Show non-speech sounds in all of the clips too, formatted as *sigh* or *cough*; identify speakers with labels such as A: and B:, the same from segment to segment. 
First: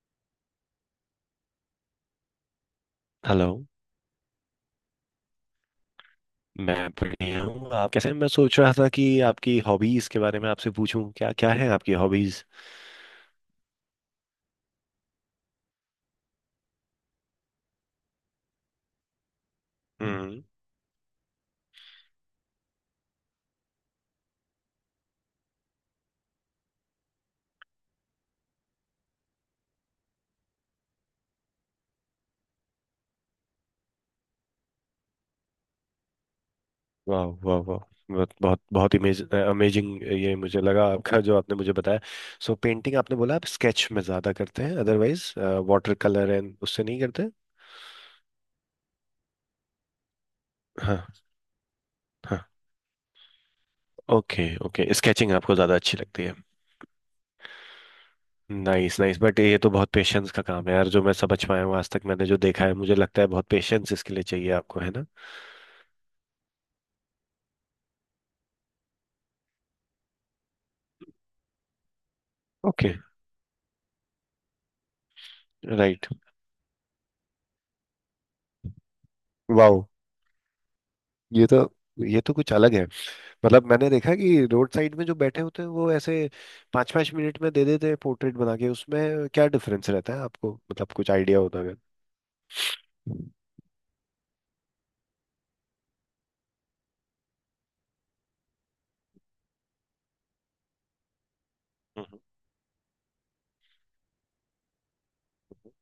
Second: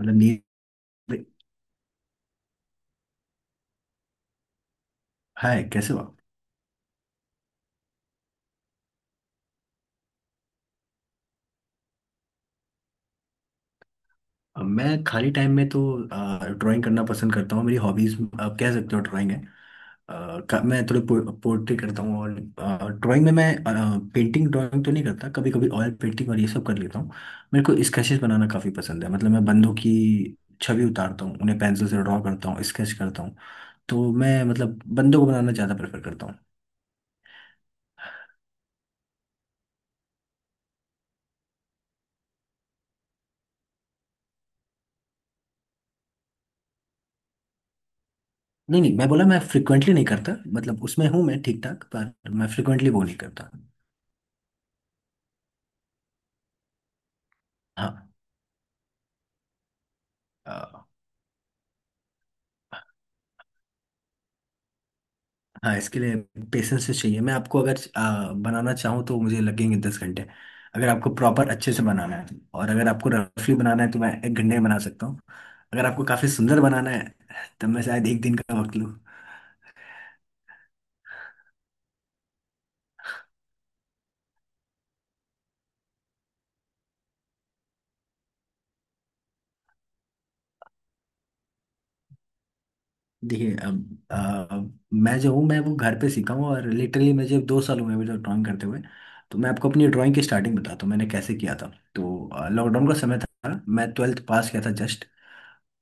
A: मतलब नींद।
B: Hello.
A: Hi कैसे हो आप?
B: मैं बढ़िया हूँ, आप कैसे हैं? मैं सोच रहा था कि आपकी हॉबीज के बारे में आपसे पूछूं, क्या क्या है आपकी हॉबीज।
A: मैं खाली टाइम में तो ड्राइंग करना पसंद करता हूँ। मेरी हॉबीज आप कह सकते हो ड्राइंग है। अ,
B: हम्म।
A: मैं थोड़ी पोर्ट्री करता हूँ और ड्राइंग में मैं पेंटिंग ड्राइंग तो नहीं करता, कभी कभी ऑयल पेंटिंग और ये सब कर लेता हूँ। मेरे को स्केचेस बनाना काफ़ी पसंद है, मतलब मैं बंदों की छवि उतारता हूँ, उन्हें पेंसिल से ड्रॉ करता हूँ, स्केच करता हूँ। तो मैं मतलब बंदों को बनाना ज़्यादा प्रेफर करता हूँ।
B: वाह वाह वाह। बहुत बहुत बहुत इमेज अमेजिंग ये मुझे लगा आपका, जो आपने मुझे बताया। सो पेंटिंग आपने बोला आप स्केच में ज्यादा करते हैं, अदरवाइज वाटर कलर एंड उससे नहीं करते।
A: नहीं नहीं, मैं बोला मैं फ्रिक्वेंटली नहीं करता, मतलब
B: हाँ
A: उसमें हूँ मैं ठीक ठाक, पर मैं
B: हाँ।
A: फ्रिक्वेंटली वो नहीं करता।
B: ओके ओके, स्केचिंग आपको ज्यादा अच्छी लगती है।
A: हाँ।
B: नाइस नाइस, बट ये तो बहुत पेशेंस का काम है यार,
A: अ,
B: जो मैं समझ पाया हूँ आज तक। मैंने जो देखा है, मुझे लगता है बहुत पेशेंस इसके लिए चाहिए, आपको है ना।
A: हाँ, इसके लिए पेशेंस से चाहिए। मैं आपको अगर बनाना चाहूँ तो मुझे लगेंगे 10 घंटे, अगर आपको प्रॉपर अच्छे से बनाना है। और अगर
B: ओके।
A: आपको रफली बनाना है तो मैं 1 घंटे में बना सकता हूँ। अगर आपको
B: राइट।
A: काफ़ी सुंदर बनाना है तब मैं शायद एक दिन का वक्त लूँ।
B: वाओ। ये तो ये तो कुछ अलग है। मतलब मैंने देखा कि रोड साइड में जो बैठे होते हैं वो ऐसे 5-5 मिनट में दे देते हैं पोर्ट्रेट बना के, उसमें क्या डिफरेंस रहता है आपको, मतलब कुछ आइडिया होता है। हम्म।
A: देखिए, अब मैं जो हूँ मैं वो घर पे सीखा हूँ, और लिटरली मैं जब 2 साल हुए हैं मुझे ड्राइंग करते हुए। तो मैं आपको अपनी ड्राइंग की स्टार्टिंग बताता हूँ मैंने कैसे किया था।
B: हम्म।
A: तो लॉकडाउन का समय था, मैं ट्वेल्थ पास किया था जस्ट।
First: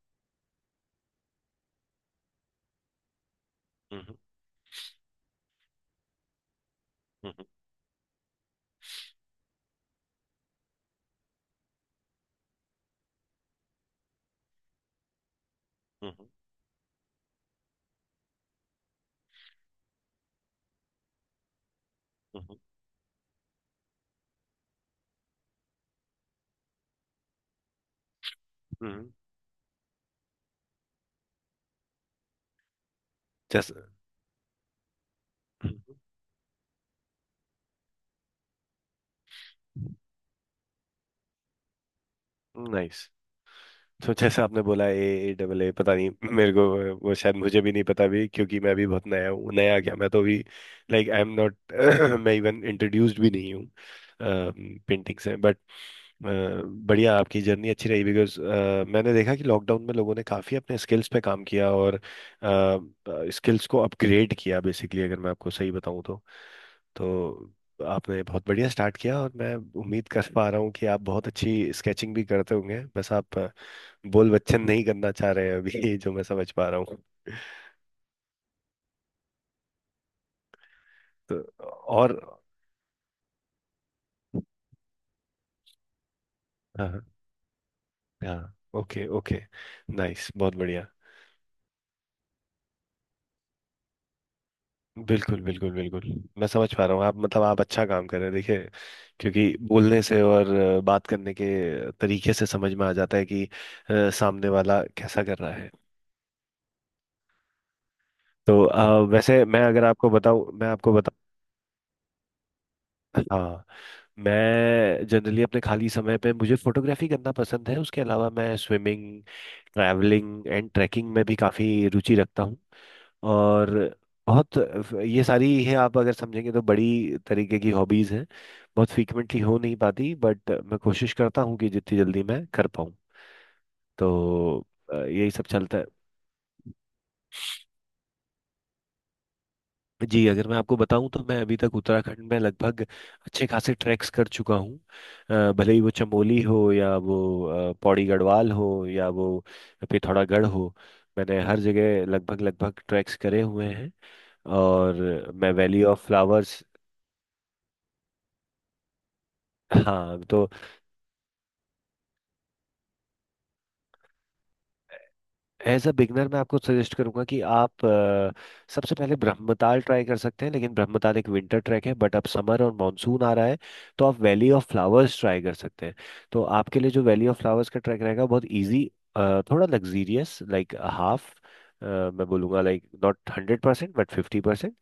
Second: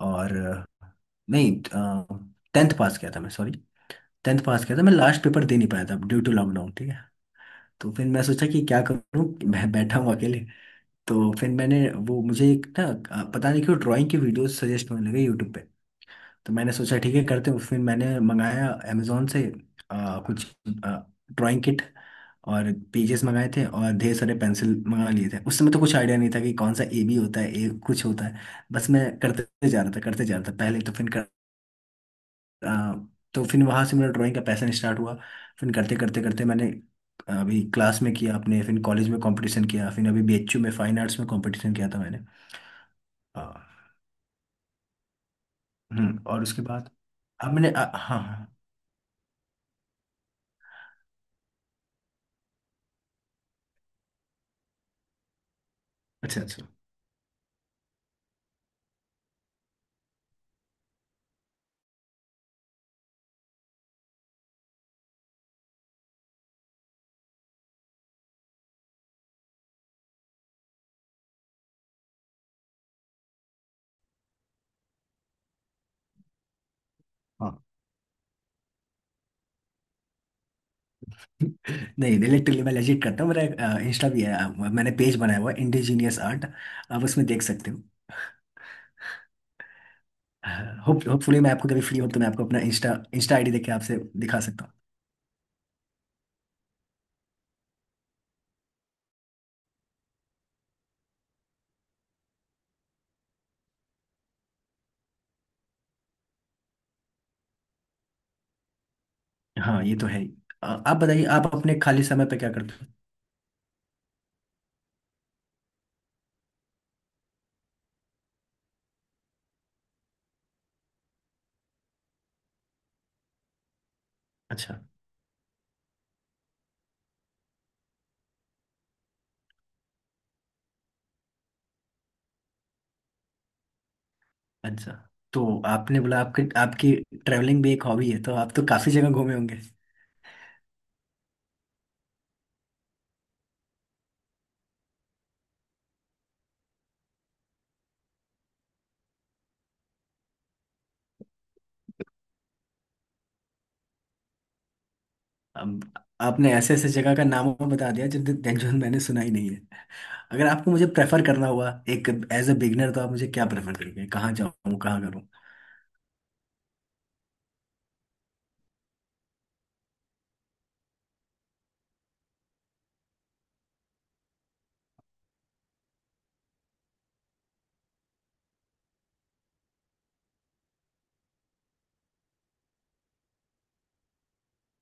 A: और नहीं, टेंथ पास किया था मैं, सॉरी। टेंथ पास किया था, मैं लास्ट पेपर दे नहीं पाया था ड्यू टू लॉकडाउन, ठीक है।
B: हम्म।
A: तो फिर मैं सोचा कि क्या करूँ, मैं बैठा हूँ अकेले। तो फिर मैंने, वो मुझे एक ना पता नहीं क्यों ड्राइंग की वीडियोस सजेस्ट होने लगे यूट्यूब पे।
B: हम्म।
A: तो मैंने सोचा ठीक है करते हैं, फिर मैंने मंगाया अमेजोन से कुछ ड्राइंग किट
B: हम्म।
A: और पेजेस मंगाए थे, और ढेर सारे पेंसिल मंगा लिए थे। उस समय तो कुछ आइडिया नहीं था कि कौन सा ए बी होता है, ए कुछ होता है। बस मैं
B: हम्म।
A: करते जा रहा था करते जा रहा था पहले, तो फिर अ, तो फिर
B: जैसे।
A: वहां से मेरा ड्राइंग का पैशन स्टार्ट हुआ। फिर करते करते करते मैंने अभी क्लास में किया अपने, फिर कॉलेज में कंपटीशन किया, फिर अभी बीएचयू में फाइन आर्ट्स में कंपटीशन किया था मैंने।
B: नाइस।
A: अ,
B: तो जैसे आपने बोला ए, ए डबल ए पता नहीं।
A: हम्म, और
B: मेरे को
A: उसके बाद
B: वो शायद
A: अब
B: मुझे
A: मैंने,
B: भी नहीं पता
A: हाँ
B: भी,
A: हाँ,
B: क्योंकि मैं भी बहुत नया हूँ। नया क्या, मैं तो भी लाइक आई एम नॉट *clears throat* मैं इवन इंट्रोड्यूस्ड भी नहीं हूँ पेंटिंग से, बट अ,
A: अच्छा अच्छा,
B: बढ़िया आपकी जर्नी अच्छी रही बिकॉज मैंने देखा कि लॉकडाउन में लोगों ने काफ़ी अपने स्किल्स पे काम किया और स्किल्स को अपग्रेड किया, बेसिकली अगर मैं आपको सही बताऊं तो। तो आपने बहुत बढ़िया स्टार्ट किया और मैं उम्मीद कर पा रहा हूँ कि आप बहुत अच्छी स्केचिंग भी करते होंगे, बस आप बोल बच्चन नहीं करना चाह रहे हैं अभी *laughs* जो मैं समझ पा रहा हूँ।
A: हाँ
B: तो। और।
A: नहीं, लिटरली मैं लेजिट करता हूँ, मेरा इंस्टा भी है। मैंने पेज बनाया हुआ है इंडिजीनियस आर्ट,
B: हाँ
A: आप उसमें देख सकते हो।
B: हाँ। Okay okay. नाइस बहुत बढ़िया।
A: होपफुली, मैं आपको कभी फ्री हो तो मैं आपको अपना इंस्टा इंस्टा आईडी देके आपसे दिखा सकता हूँ।
B: बिल्कुल बिल्कुल बिल्कुल, मैं समझ पा रहा हूँ आप मतलब आप अच्छा काम कर रहे हैं, देखिए, क्योंकि बोलने से और बात करने के तरीके से समझ में आ जाता है कि सामने वाला कैसा कर रहा है। तो वैसे मैं
A: हाँ,
B: अगर
A: ये तो
B: आपको
A: है ही।
B: बताऊँ, मैं आपको
A: आप
B: बता
A: बताइए, आप अपने खाली समय पे क्या करते हो।
B: *laughs* हाँ। मैं जनरली अपने खाली समय पे, मुझे फोटोग्राफी करना पसंद है, उसके अलावा मैं स्विमिंग, ट्रैवलिंग एंड ट्रैकिंग में भी काफ़ी रुचि रखता हूँ और बहुत।
A: अच्छा
B: ये सारी है, आप अगर समझेंगे तो बड़ी तरीके की हॉबीज हैं। बहुत फ्रीक्वेंटली हो नहीं पाती, बट मैं कोशिश करता हूँ कि जितनी जल्दी मैं कर पाऊँ। तो
A: अच्छा।
B: यही सब
A: तो
B: चलता है।
A: आपने बोला आपके आपकी ट्रैवलिंग भी एक हॉबी है, तो आप तो काफी जगह घूमे होंगे।
B: जी, अगर मैं आपको बताऊं तो मैं अभी तक उत्तराखंड में लगभग अच्छे खासे ट्रैक्स कर चुका हूँ। भले ही वो चमोली हो, या वो पौड़ी गढ़वाल हो, या वो पिथौरागढ़ हो। मैंने हर जगह लगभग लगभग ट्रैक्स करे हुए हैं। और मैं वैली
A: अब
B: ऑफ
A: आपने
B: फ्लावर्स।
A: ऐसे ऐसे जगह का नाम बता दिया जो जो मैंने सुना ही नहीं है।
B: हाँ
A: अगर
B: तो
A: आपको मुझे प्रेफर करना हुआ एक एज अ बिगनर, तो आप मुझे क्या प्रेफर करेंगे, कहाँ जाऊँ कहाँ करूँ?
B: एज अ बिगनर मैं आपको सजेस्ट करूंगा कि आप सबसे पहले ब्रह्मताल ट्राई कर सकते हैं, लेकिन ब्रह्मताल एक विंटर ट्रैक है, बट अब समर और मानसून आ रहा है, तो आप वैली ऑफ फ्लावर्स ट्राई कर सकते हैं। तो आपके लिए जो वैली ऑफ फ्लावर्स का ट्रैक रहेगा बहुत इजी, थोड़ा लग्जीरियस, लाइक हाफ। मैं बोलूँगा लाइक नॉट 100% बट 50%।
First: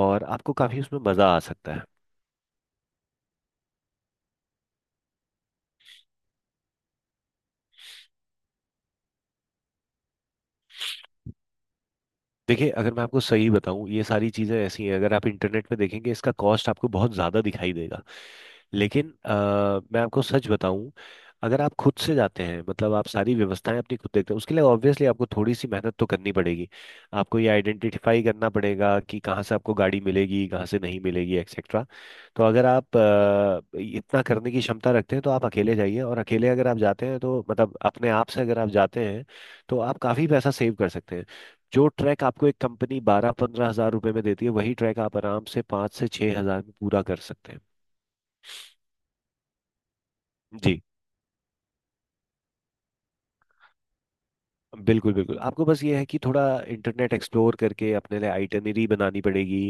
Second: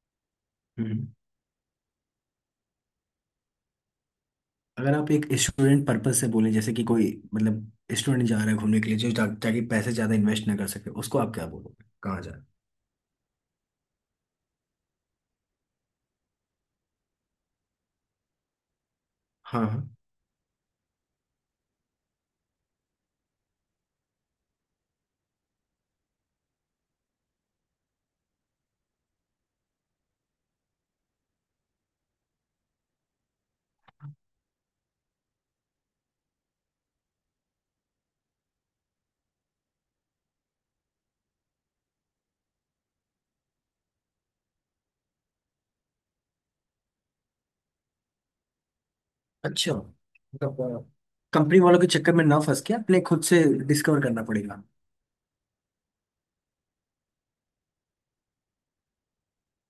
B: और आपको काफ़ी उसमें
A: हम्म।
B: मज़ा आ सकता है।
A: अगर आप एक स्टूडेंट पर्पज से बोलें, जैसे कि कोई, मतलब, स्टूडेंट जा रहा है घूमने के लिए, ताकि पैसे ज्यादा इन्वेस्ट ना कर सके, उसको आप क्या बोलोगे कहाँ जाए?
B: देखिए, अगर मैं आपको सही बताऊं, ये सारी चीज़ें ऐसी हैं, अगर आप इंटरनेट पे देखेंगे इसका कॉस्ट आपको बहुत ज़्यादा दिखाई देगा। लेकिन
A: हाँ हाँ।
B: मैं आपको सच बताऊं, अगर आप खुद से जाते हैं, मतलब आप सारी व्यवस्थाएं अपनी खुद देखते हैं, उसके लिए ऑब्वियसली आपको थोड़ी सी मेहनत तो करनी पड़ेगी। आपको ये आइडेंटिफाई करना पड़ेगा कि कहाँ से आपको गाड़ी मिलेगी, कहाँ से नहीं मिलेगी, एक्सेट्रा। तो अगर आप इतना करने की क्षमता रखते हैं तो आप अकेले जाइए, और अकेले अगर आप जाते हैं तो मतलब अपने आप से अगर आप जाते हैं तो आप काफ़ी पैसा सेव कर सकते हैं। जो ट्रैक आपको एक कंपनी 12-15 हजार रुपए में देती है, वही ट्रैक आप आराम से 5 से 6 हजार में पूरा कर सकते हैं।
A: अच्छा,
B: जी
A: मतलब कंपनी वालों के चक्कर में ना फंस के अपने खुद से डिस्कवर करना पड़ेगा।
B: बिल्कुल बिल्कुल, आपको बस ये है कि थोड़ा इंटरनेट एक्सप्लोर करके अपने लिए आइटनरी बनानी पड़ेगी।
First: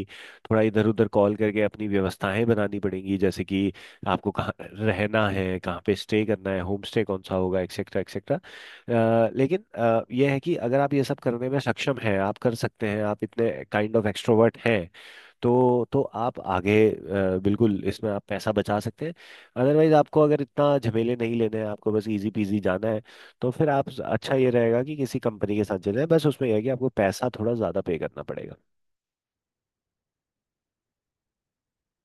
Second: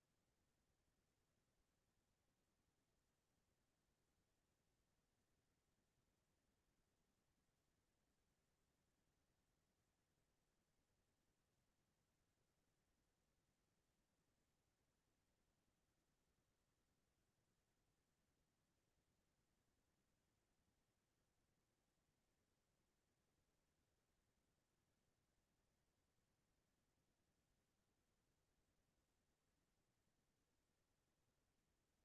B: थोड़ा इधर उधर कॉल करके अपनी व्यवस्थाएं बनानी पड़ेंगी, जैसे कि आपको कहाँ रहना है, कहाँ पे स्टे करना है, होम स्टे कौन सा होगा, एक्सेट्रा एक्सेट्रा। लेकिन यह है कि अगर आप ये सब करने में सक्षम हैं, आप कर सकते हैं, आप इतने काइंड ऑफ एक्सट्रोवर्ट हैं, तो आप आगे बिल्कुल इसमें आप पैसा बचा सकते हैं। अदरवाइज आपको अगर इतना झमेले नहीं लेने हैं, आपको बस इजी पीजी जाना है, तो फिर आप अच्छा ये रहेगा कि किसी कंपनी के साथ चले जाएं। बस उसमें यह है कि आपको पैसा थोड़ा ज़्यादा पे करना पड़ेगा।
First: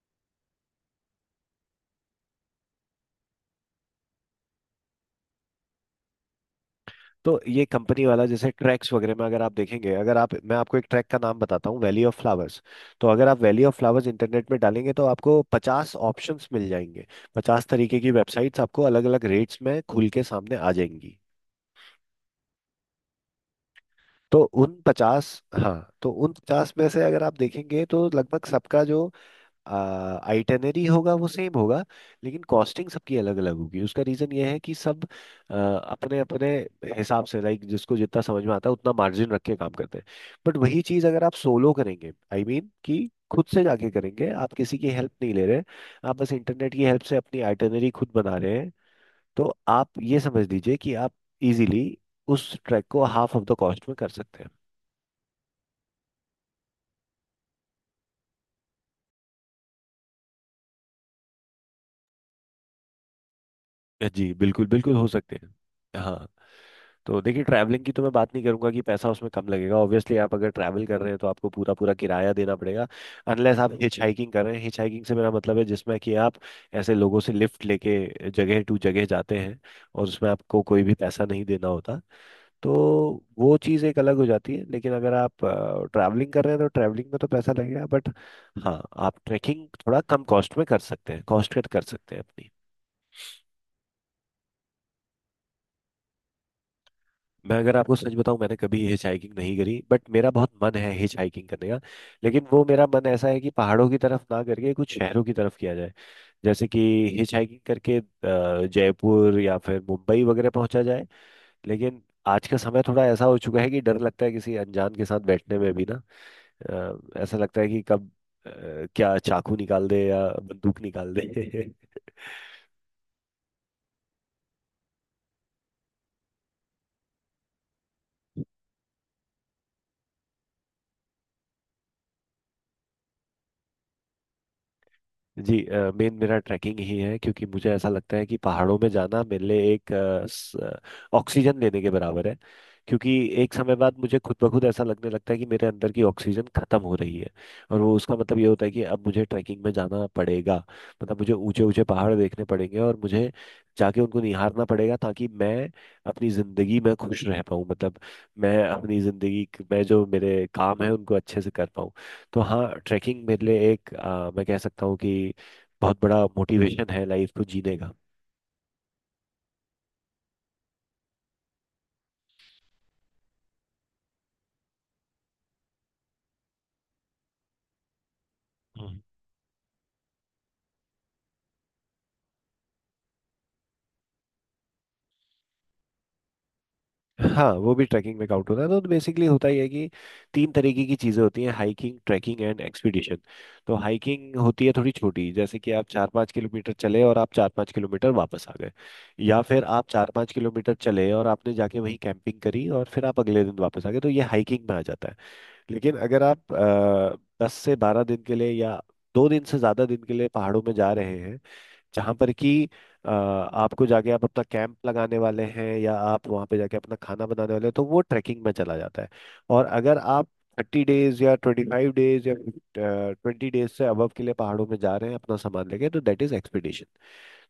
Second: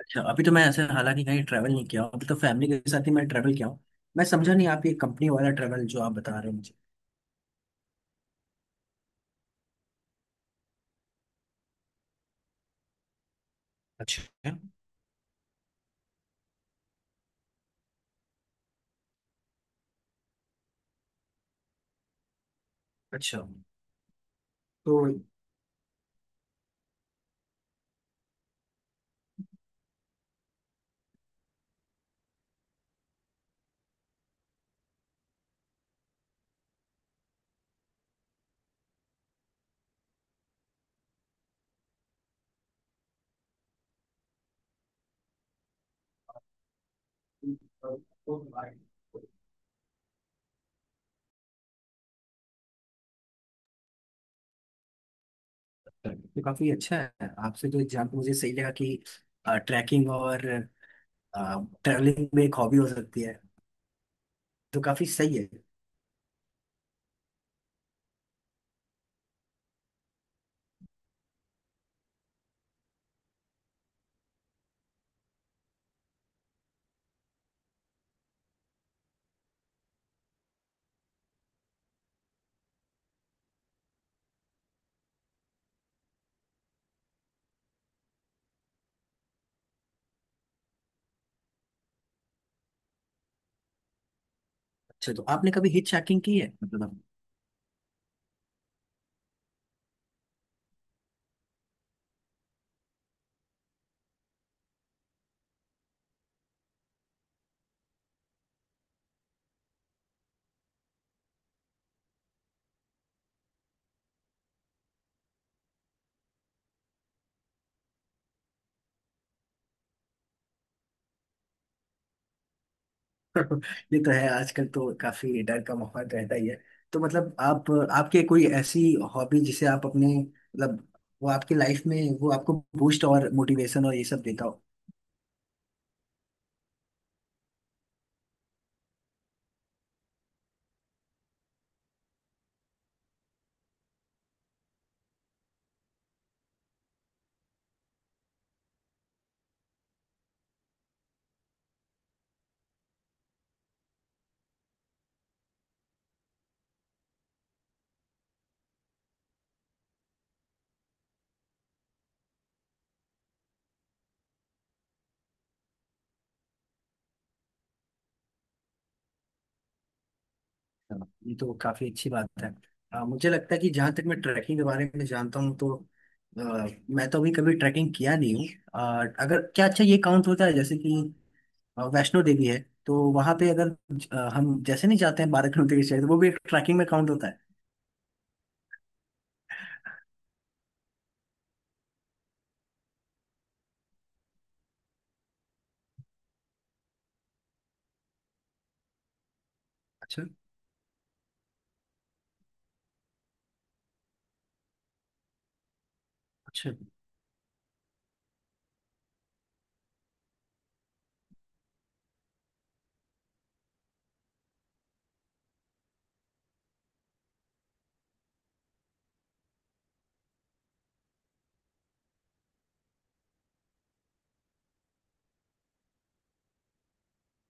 A: अच्छा, अभी तो मैं ऐसे हालांकि कहीं ट्रैवल नहीं किया हूँ, अभी तो फैमिली के साथ ही मैं ट्रैवल किया हूँ। मैं समझा नहीं, आप ये कंपनी वाला ट्रैवल जो आप बता रहे हो मुझे।
B: तो ये कंपनी वाला जैसे ट्रैक्स वगैरह में, अगर आप देखेंगे, अगर आप, मैं आपको एक ट्रैक का नाम बताता हूँ, वैली ऑफ फ्लावर्स। तो अगर आप वैली ऑफ फ्लावर्स इंटरनेट
A: अच्छा
B: में डालेंगे तो आपको 50 ऑप्शंस मिल जाएंगे। 50 तरीके की वेबसाइट्स आपको अलग अलग रेट्स में खुल के सामने आ जाएंगी।
A: अच्छा।
B: तो उन
A: तो
B: पचास, हाँ तो उन पचास में से अगर आप देखेंगे तो लगभग सबका जो आइटनरी होगा वो सेम होगा। लेकिन कॉस्टिंग सबकी अलग अलग होगी, उसका रीजन ये है कि सब अपने अपने हिसाब से, लाइक जिसको जितना समझ में आता है उतना मार्जिन रख के काम करते हैं। बट वही चीज़ अगर आप सोलो करेंगे, आई I मीन mean, कि खुद से जाके करेंगे, आप किसी की हेल्प नहीं ले रहे, आप बस इंटरनेट की हेल्प से अपनी आइटनरी
A: तो
B: खुद बना रहे हैं। तो आप ये समझ लीजिए कि आप इजीली उस ट्रैक को हाफ ऑफ द कॉस्ट में कर सकते हैं।
A: काफी अच्छा है, आपसे जो एग्जाम्पल मुझे सही लगा कि ट्रैकिंग और ट्रैवलिंग में एक हॉबी हो सकती है,
B: जी बिल्कुल
A: तो
B: बिल्कुल हो
A: काफी
B: सकते
A: सही है।
B: हैं। हाँ तो देखिए, ट्रैवलिंग की तो मैं बात नहीं करूंगा कि पैसा उसमें कम लगेगा, ऑब्वियसली आप अगर ट्रैवल कर रहे हैं तो आपको पूरा पूरा किराया देना पड़ेगा। अनलेस आप हिच हाइकिंग कर रहे हैं, हिच हाइकिंग से मेरा मतलब है जिसमें कि आप ऐसे लोगों से लिफ्ट लेके जगह टू जगह जाते हैं, और उसमें आपको कोई भी पैसा नहीं देना होता। तो वो चीज़ एक अलग हो जाती है, लेकिन अगर आप ट्रैवलिंग कर रहे हैं तो ट्रैवलिंग में तो पैसा लगेगा, बट हाँ, आप ट्रैकिंग थोड़ा कम कॉस्ट में कर सकते हैं, कॉस्ट कट कर सकते हैं।
A: अच्छा, तो आपने कभी हिट ट्रैकिंग की है मतलब?
B: मैं अगर आपको सच बताऊं, मैंने कभी हिच हाइकिंग नहीं करी, बट मेरा बहुत मन है हिच हाइकिंग करने का। लेकिन वो मेरा मन ऐसा है कि पहाड़ों की तरफ ना करके कुछ शहरों की तरफ किया जाए, जैसे कि हिच हाइकिंग करके जयपुर या फिर मुंबई वगैरह पहुंचा जाए। लेकिन आज का समय थोड़ा ऐसा हो चुका है कि डर लगता है किसी अनजान के साथ बैठने में भी ना, ऐसा लगता है कि कब अ, क्या चाकू निकाल दे या बंदूक निकाल दे *laughs*
A: *laughs* ये तो है, आजकल तो काफी डर का माहौल रहता ही है। तो मतलब आप आपके कोई ऐसी हॉबी जिसे आप अपने, मतलब, वो आपकी लाइफ में, वो आपको बूस्ट और मोटिवेशन और ये सब देता हो।
B: जी, मेन मेरा ट्रैकिंग ही है, क्योंकि मुझे ऐसा लगता है कि पहाड़ों में जाना मेरे लिए एक ऑक्सीजन लेने के बराबर है। क्योंकि एक समय बाद मुझे खुद ब खुद ऐसा लगने लगता है कि मेरे अंदर की ऑक्सीजन खत्म हो रही है, और वो, उसका मतलब ये होता है कि अब मुझे ट्रैकिंग में जाना पड़ेगा। मतलब मुझे ऊंचे ऊंचे पहाड़ देखने पड़ेंगे, और मुझे जाके उनको निहारना पड़ेगा, ताकि मैं अपनी जिंदगी में खुश रह पाऊँ। मतलब मैं अपनी जिंदगी में जो मेरे काम है उनको अच्छे से कर पाऊँ। तो हाँ, ट्रैकिंग मेरे लिए एक, मैं कह सकता हूँ कि बहुत बड़ा मोटिवेशन है लाइफ को जीने का।
A: हाँ, ये तो काफी अच्छी बात है। मुझे लगता है कि जहाँ तक मैं ट्रैकिंग के बारे में जानता हूँ तो अ, मैं तो अभी कभी ट्रैकिंग किया नहीं हूँ।
B: हम्म।
A: अगर क्या, अच्छा ये काउंट होता है, जैसे कि वैष्णो देवी है, तो वहां पे अगर हम जैसे नहीं जाते हैं 12 किलोमीटर की चढ़ाई, तो वो भी एक ट्रैकिंग में काउंट होता है।
B: हाँ, वो भी ट्रैकिंग में काउंट होता है। तो बेसिकली होता ही है कि तीन तरीके की चीज़ें होती हैं, हाइकिंग, ट्रैकिंग एंड एक्सपीडिशन। तो हाइकिंग होती है थोड़ी छोटी, जैसे कि आप 4-5 किलोमीटर चले और आप 4-5 किलोमीटर वापस आ गए, या फिर आप चार
A: अच्छा
B: पाँच किलोमीटर चले और आपने जाके वहीं कैंपिंग करी और फिर आप अगले दिन वापस आ गए, तो ये हाइकिंग में आ जाता है। लेकिन अगर आप
A: अच्छा।
B: 10 से 12 दिन के लिए या 2 दिन से ज्यादा दिन के लिए पहाड़ों में जा रहे हैं, जहां पर कि आपको जाके आप अपना कैंप लगाने वाले हैं, या आप वहां पे जाके अपना खाना बनाने वाले हैं, तो वो ट्रैकिंग में चला जाता है। और अगर आप 30 डेज या 25 डेज या 20 डेज से अबव के लिए पहाड़ों में जा रहे हैं अपना सामान लेके, तो दैट इज एक्सपीडिशन।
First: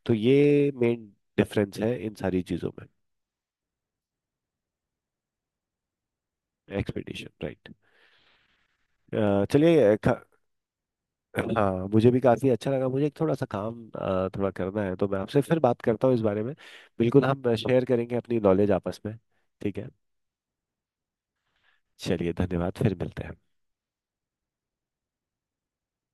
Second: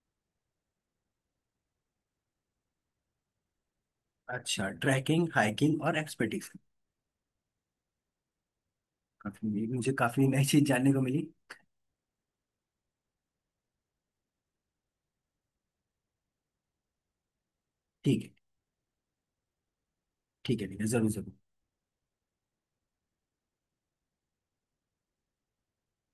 B: तो ये मेन डिफरेंस है इन सारी चीजों में।
A: अच्छा, ट्रैकिंग हाइकिंग और एक्सपेडिशन।
B: Expedition right.
A: काफी, मुझे
B: चलिए
A: काफी नई चीज जानने को मिली।
B: हाँ, मुझे भी काफी अच्छा लगा। मुझे एक थोड़ा सा काम थोड़ा करना है, तो मैं आपसे फिर बात करता हूँ इस बारे में। बिल्कुल, हम शेयर करेंगे
A: ठीक है,
B: अपनी नॉलेज आपस में। ठीक है।
A: ठीक है ठीक है, जरूर जरूर।
B: चलिए धन्यवाद, फिर मिलते हैं।